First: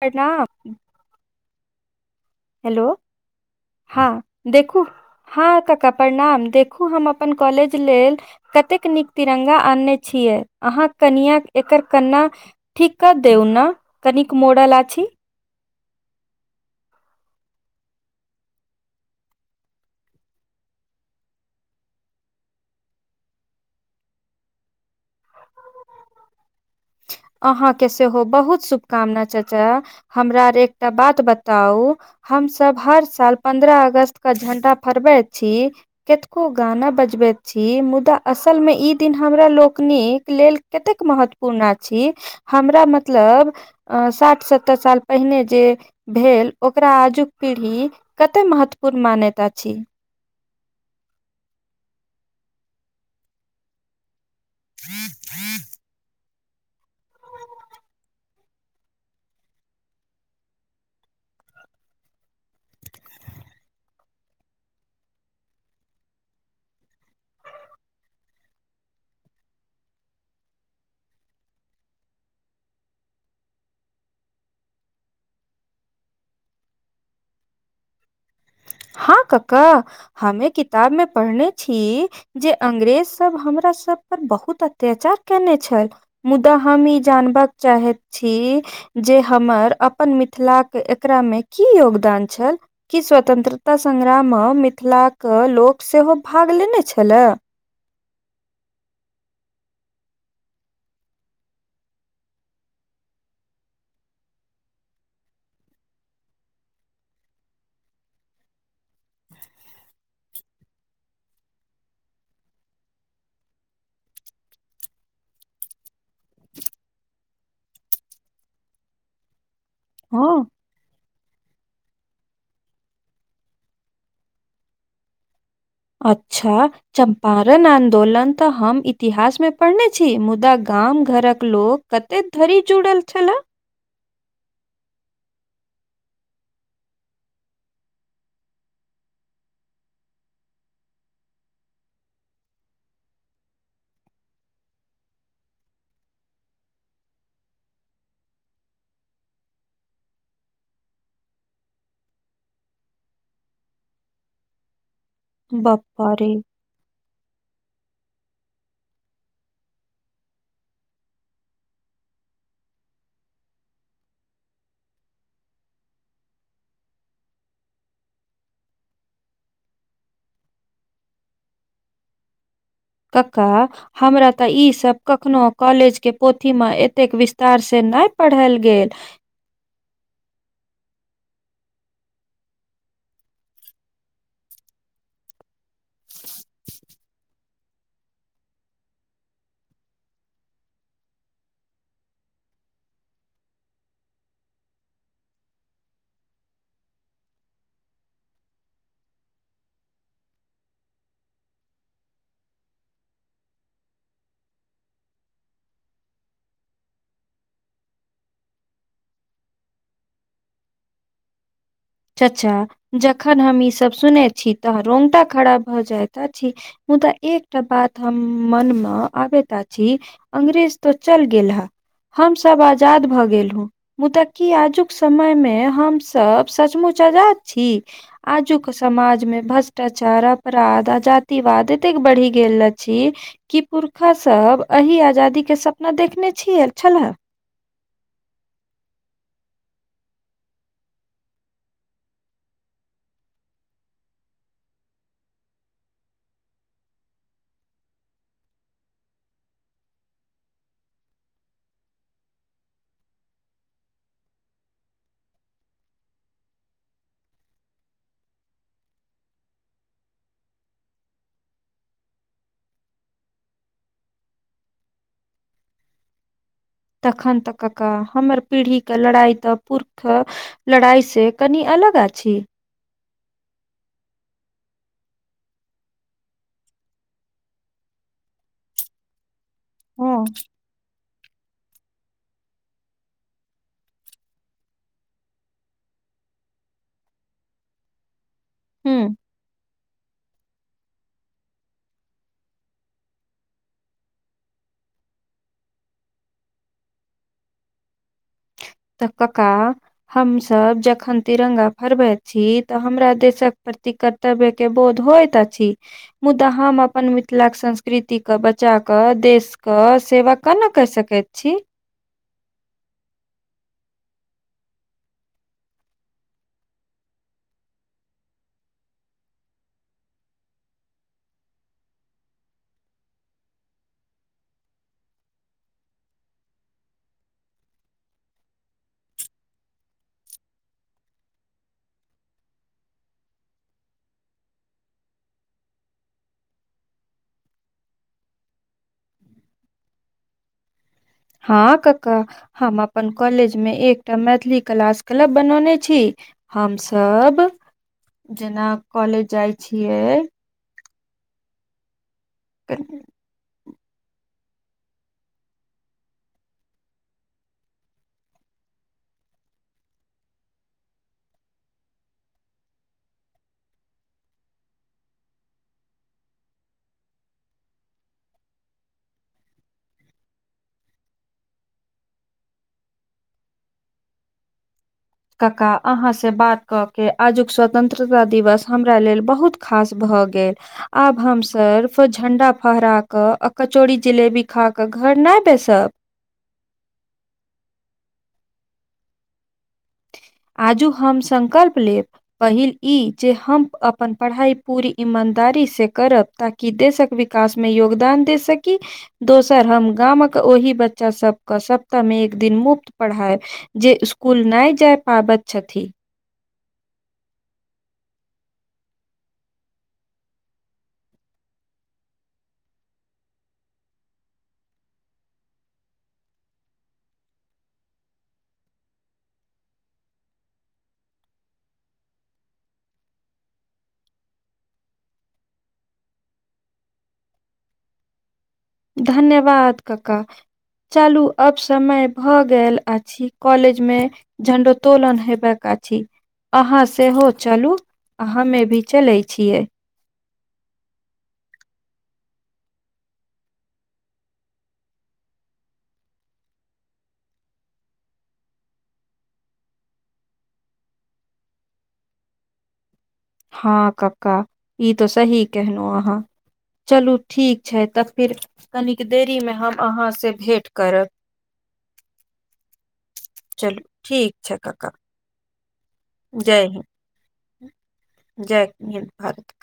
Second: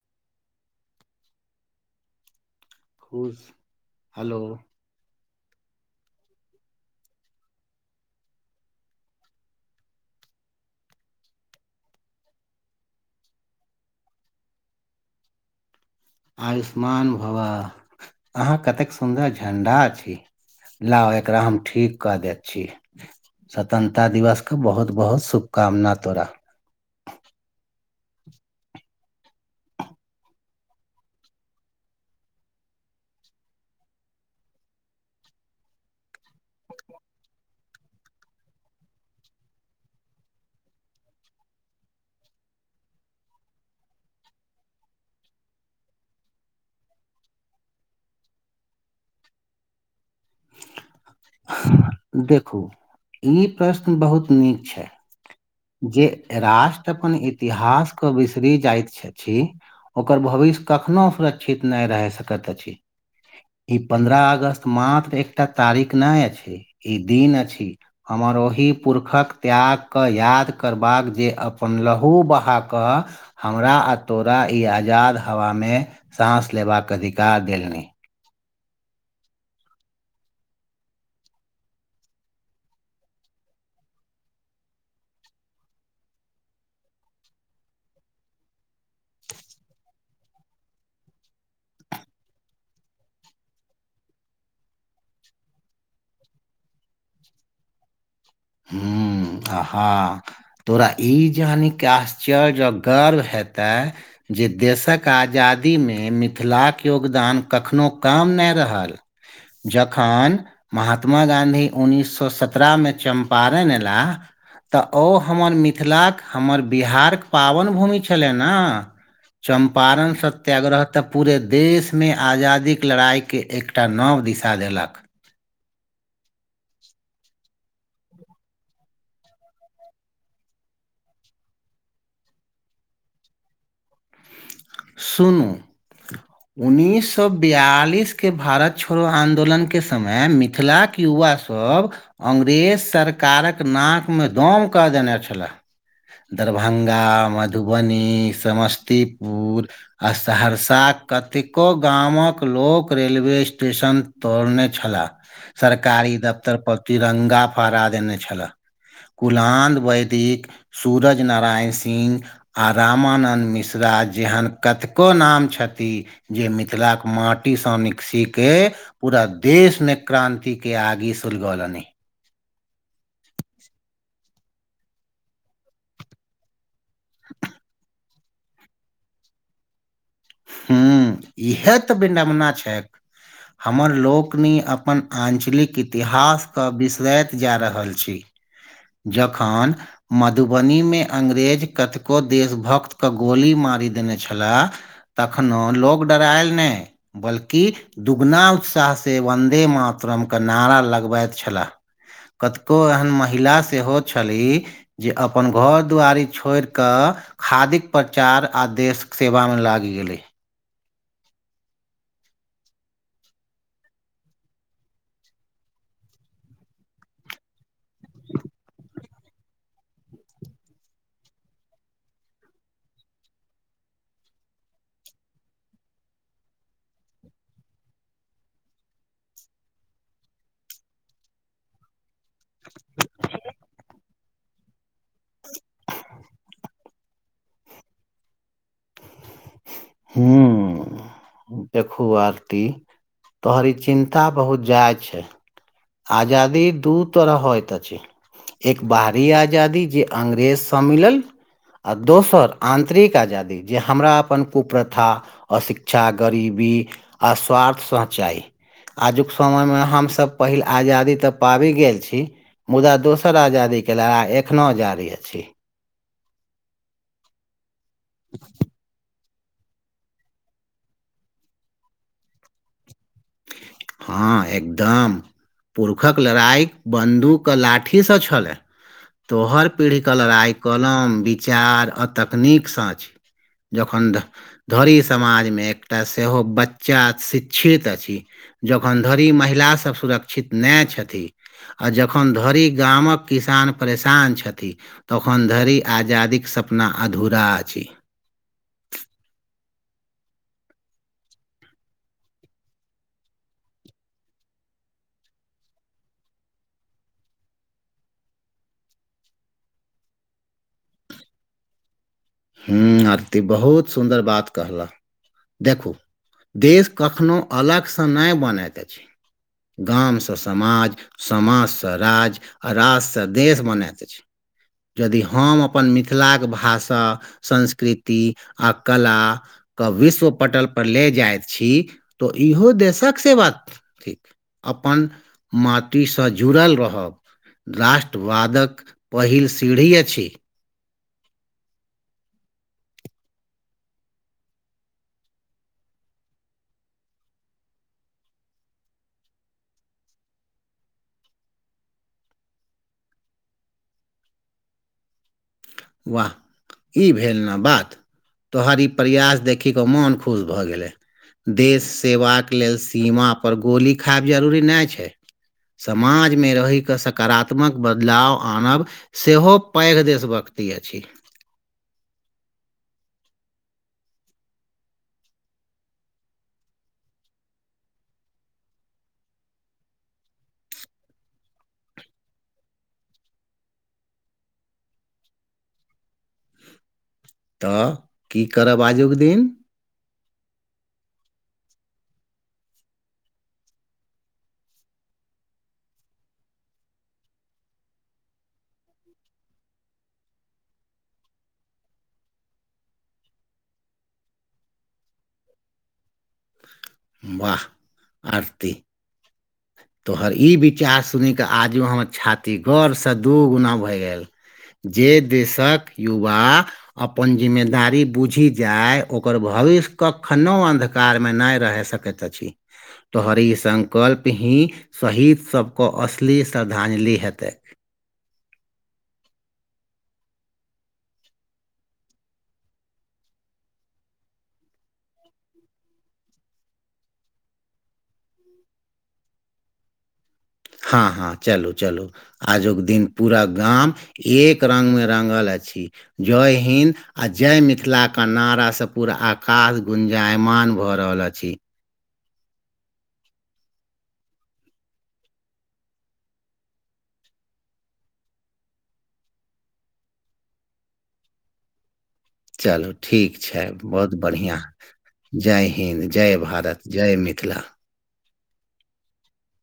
प्रणाम हेलो खुश [inaudible] हँ हेलो देखू हँ काका प्रणाम देखू हम अपन कॉलेज लेल कतेक नीक तिरंगा आनने छियै अहाँ कनिया एकर कन्ना ठीक कर देउ न कनिक मोरल अछि आयुष्मान भवः अहाँ कतेक सुन्दर झण्डा छैय लाउ एकरा हम ठीक कऽ दै छी स्वतन्त्रता दिवसकेँ बहुत बहुत शुभकामना तोरा अहाँ केँ सेहो बहुत शुभकामना चाचा हमरा एकटा बात बताउ हमसभ हर साल पन्द्रह अगस्त के झंडा फरबै छी कतेको गाना बजबैत छी मुदा असलमे ई दिन हमरा लोकनिक लेल कतेक महत्वपूर्ण अछि हमरा मतलब साठ सत्तर साल पहिने जे भेल ओकरा आजुक पीढ़ी कते महत्वपूर्ण मान्यता अछि देखू ई प्रश्न बहुत नीक छै जे राष्ट्र अपन इतिहास के बिसरी जाइत अछि ओकर भविष्य कखनो सुरक्षित नहि रैह सकैत अछि ई पन्द्रह अगस्त मात्र एकटा तारीख नहि अछि ई दिन अछि हमर ओही पुरुषक त्यागकेँ याद करबाक जे अपन लहू बहा कऽ हमरा आ तोरा ई आजाद हवामे साँस लेबाक अधिकार देलनि हँ कका हमे किताब मे पढ़ने छीिय जे अंग्रेज सब हमरा सब पर बहुत अत्याचार केने छल मुदा हम ई जानबाक चाहैत छी जे हमर अपन मिथिलाक एकरामे की योगदान छल की स्वतंत्रता तऽ संग्राममे मिथिलाके लोक सेहो भाग लेने छलए हू आहा तोरा ई जानिक आश्चर्य जँ गर्व हेतै जे देशक आजादीमे मिथिलाक योगदान कखनहु कम नहि रहल जखन महात्मा गाँधी उन्नीस सए सत्रहमे चम्पारण ऐलाह तऽ ओ हमर मिथिलाक हमर बिहारक पावन भूमि छलै ने चम्पारण हँ सत्याग्रह तऽ पूरे देशमे आजादीक लड़ाइके एकटा नव दिशा देलक अच्छा चम्पारण रण आन्दोलन तऽ हम इतिहासमे पढ़ने छी मुदा गाम घरक लोक कते धरि जुड़ल छलए शूनू उन्नैस सए बिआलिसके भारत छोड़ो आन्दोलनके समय मिथिलाक युवा सब अङ्ंग्रेज सरकारक नाकमे दम कऽ देने छलए दरभंगा मधुबनी समस्तीपुर आ सहरसाक कतेको गामक लोक रेलवे स्टेशन तोड़ने छलाह बाप सरकारी रे दफ्तर पर तिरंगा फहरा देने छलह कुलान वैदिक सूरज नारायण सिंह आ रामानन्द मिश्रा जेहन कतको नाम छथिन जे मिथिलाक माटीसँ निक्सीके पूरा देश मे क्रान्तिक के आगे सुलगलनि कका हमरा तऽ ई सब कखनो कॉलेज के पोथी मे एत एतेक विस्तार से नहि पढाल गेल हू इएह तऽ बिडमना छै हमर लोकनी अपन आञ्चलिक इतिहासकेँ बिसरैत जा रहल छै जखन मधुबनीमे अंग्रेज कतेको देशभक्तकेँ गोली मारि देने छलाह तखनो लोक डरायल नहि बल्कि दुगुना उत्साहसँ वन्दे मातरमके नारा लगबैत छलाह कतको एहन महिला सेहो छली जे अपन घर दुआरि छोड़ि कऽ खादीक प्रचार आ देशक सेवामे लागि गेलै चाचा जखन हम ईसभ सुने छी तऽ रोंगटा खरा भऽ जायइत अछि मुदा एकटा बात हम मनम आबैत अछी अंग्रेज तो चल गेल है हम सब आजाद भए गेल हु मुदा की आजुक समय मे हम सब सचमुच आजाद छी आजुक समाजमे भ्रष्टाचार अपराध आ जातिवाद एतेक बढ़ि गेल अछि की पुरखा सब एही आजादी केँ सपना देखने छिय छलह [unintelligible] देखू आरती तोहर ई चिन्ता बहुत जाइज छै आजादी दू तरह होतअछि एक बाहरी आजादी जे अंग्रेजसँ मिलल आ दोसर आन्तरिक आजादी जे हमरा अपन कुप्रथा अशिक्षा गरीबी आ स्वार्थ स्चाइ आजुक समयमे हमसभ पहिल आजादी तऽ पाबि गेल छी मुदा दोसर आजादी केँ लड़ाई एखनो जारी अछि तखन तऽ काका हमर पीढ़ी कऽ लड़ाइ तऽ पुरख लड़ाई से कनि अलग अछि हँ एकदम पुरख लड़ाइ बन्दुक लाठीसँ छलै तोहर पीढ़ी कऽ हँ लड़ाइ कलम विचार आ तकनीकसँ अछि जखन धरी समाज मे एकटा सेहो बच्चा शिक्षित अछि जखन हूँ धरि महिला सब सुरक्षित नहि छथि आ जखन धरि गामक किसान परेशान छथिन तखन धरि आजादी कऽ सपना अधूरा अछि तऽ काका हमसभ जखन तिरंगा फरबैत छी तऽ हमरा देशक प्रति क तबे केँ बोध होइत अछि मुदा हम अपन मिथिलाक संस्कृतिके बचा कऽ देश कऽ सेवक कोना कर सकैत छी हूँ आरती बहुत सुन्दर बात कहलह देखू [inaudible] देश कखनो अलगसँ नहि बनैत अछि गामसँ समाज समाजसँ राज्य आ राज्यसँ देश बनाइत अछि यदि हम अपन मिथिलाक भाषा संस्कृति आ कला कऽ विश्व पटल पर ले जाइत छी तऽ इहो देशक सेवा ठीक अपन माटिसँ जुड़ल रहब राष्ट्रवादक पहिल सीढ़ी अछि हँ काका हम अपन कॉलेज मे एकटा मैथिली क्लास क्लब बनौने छी हम सब [inaudible] जेना कॉलेज जाइ छियै [unintelligible] वाह ई भेल ने बात तोहर ई प्रयास देखि कऽ ओ मोन खुश भऽ गेलै देश सेवाक लेल सीमाापर गोली खायब जरूरी नहि छै समाजमे रहि कऽ सकारात्मक बदलाव आनब सेहो पैर देश भक्ति अछि काका अहाँसँ बात कऽ के आजुक स्वतन्त्रता दिवस हमरा लेल बहुत खास भऽ गेल आब हम सर्फ झण्डा फहरा कऽ आ कचौड़ी जिलेबी खा कऽ घर नहि बैसब तऽ की करब आजुक दिन आजू हम संकल्प लेब पहिल ई जे हम अपन पराइ पूरी ईमानदारीसँ करब ताकि देशक विकास मे योगदान दे सकी दोसर हम गामक ओहि बच्चा सबके सप्ताहमे एक दिन मुफ्त पढ़ायेब जे स्कुल नय जाय पाबैत छथिन वाह आरती तोहर ई विचार सुनि कऽ आजू हमर छाती गौरसँ दू गुना भए गेल जे देशक युवा अपन जिम्मेदारी बुझि जाय ओकर भविष्य कखनो अन्धकारमे नैह रहि सकैत अछि तोहर संकल्प ही शहीद सभके असली श्रद्धांजलि हेतै धन्यवाद काका चालू अब समय भए गेल अछि कॉलेज मे झंडोतोलन हेबा क छी अहाँ सेहो चलु हमे भी चले छियै हँ हँ चलू, चलू आजुक दिन पूरा गांम एक रंग मे रांगल अछि जोय हिन्द आ जय मिथिला कऽ नारा स पूरा आकाश गुंजायमान भऽ रहल अछी हँ कक्का, ई तो सही कहेनौ अहाँ चलू ठीक छै तऽ फेर कनिक देरी मे हम अहाँ से भेंट करब चल ठीक छै, चलू बहुत ठीक बढ़िआं। छै कक्का, जय हिन्द जय भारत, जय मिथिला जयक हिन्द, भारत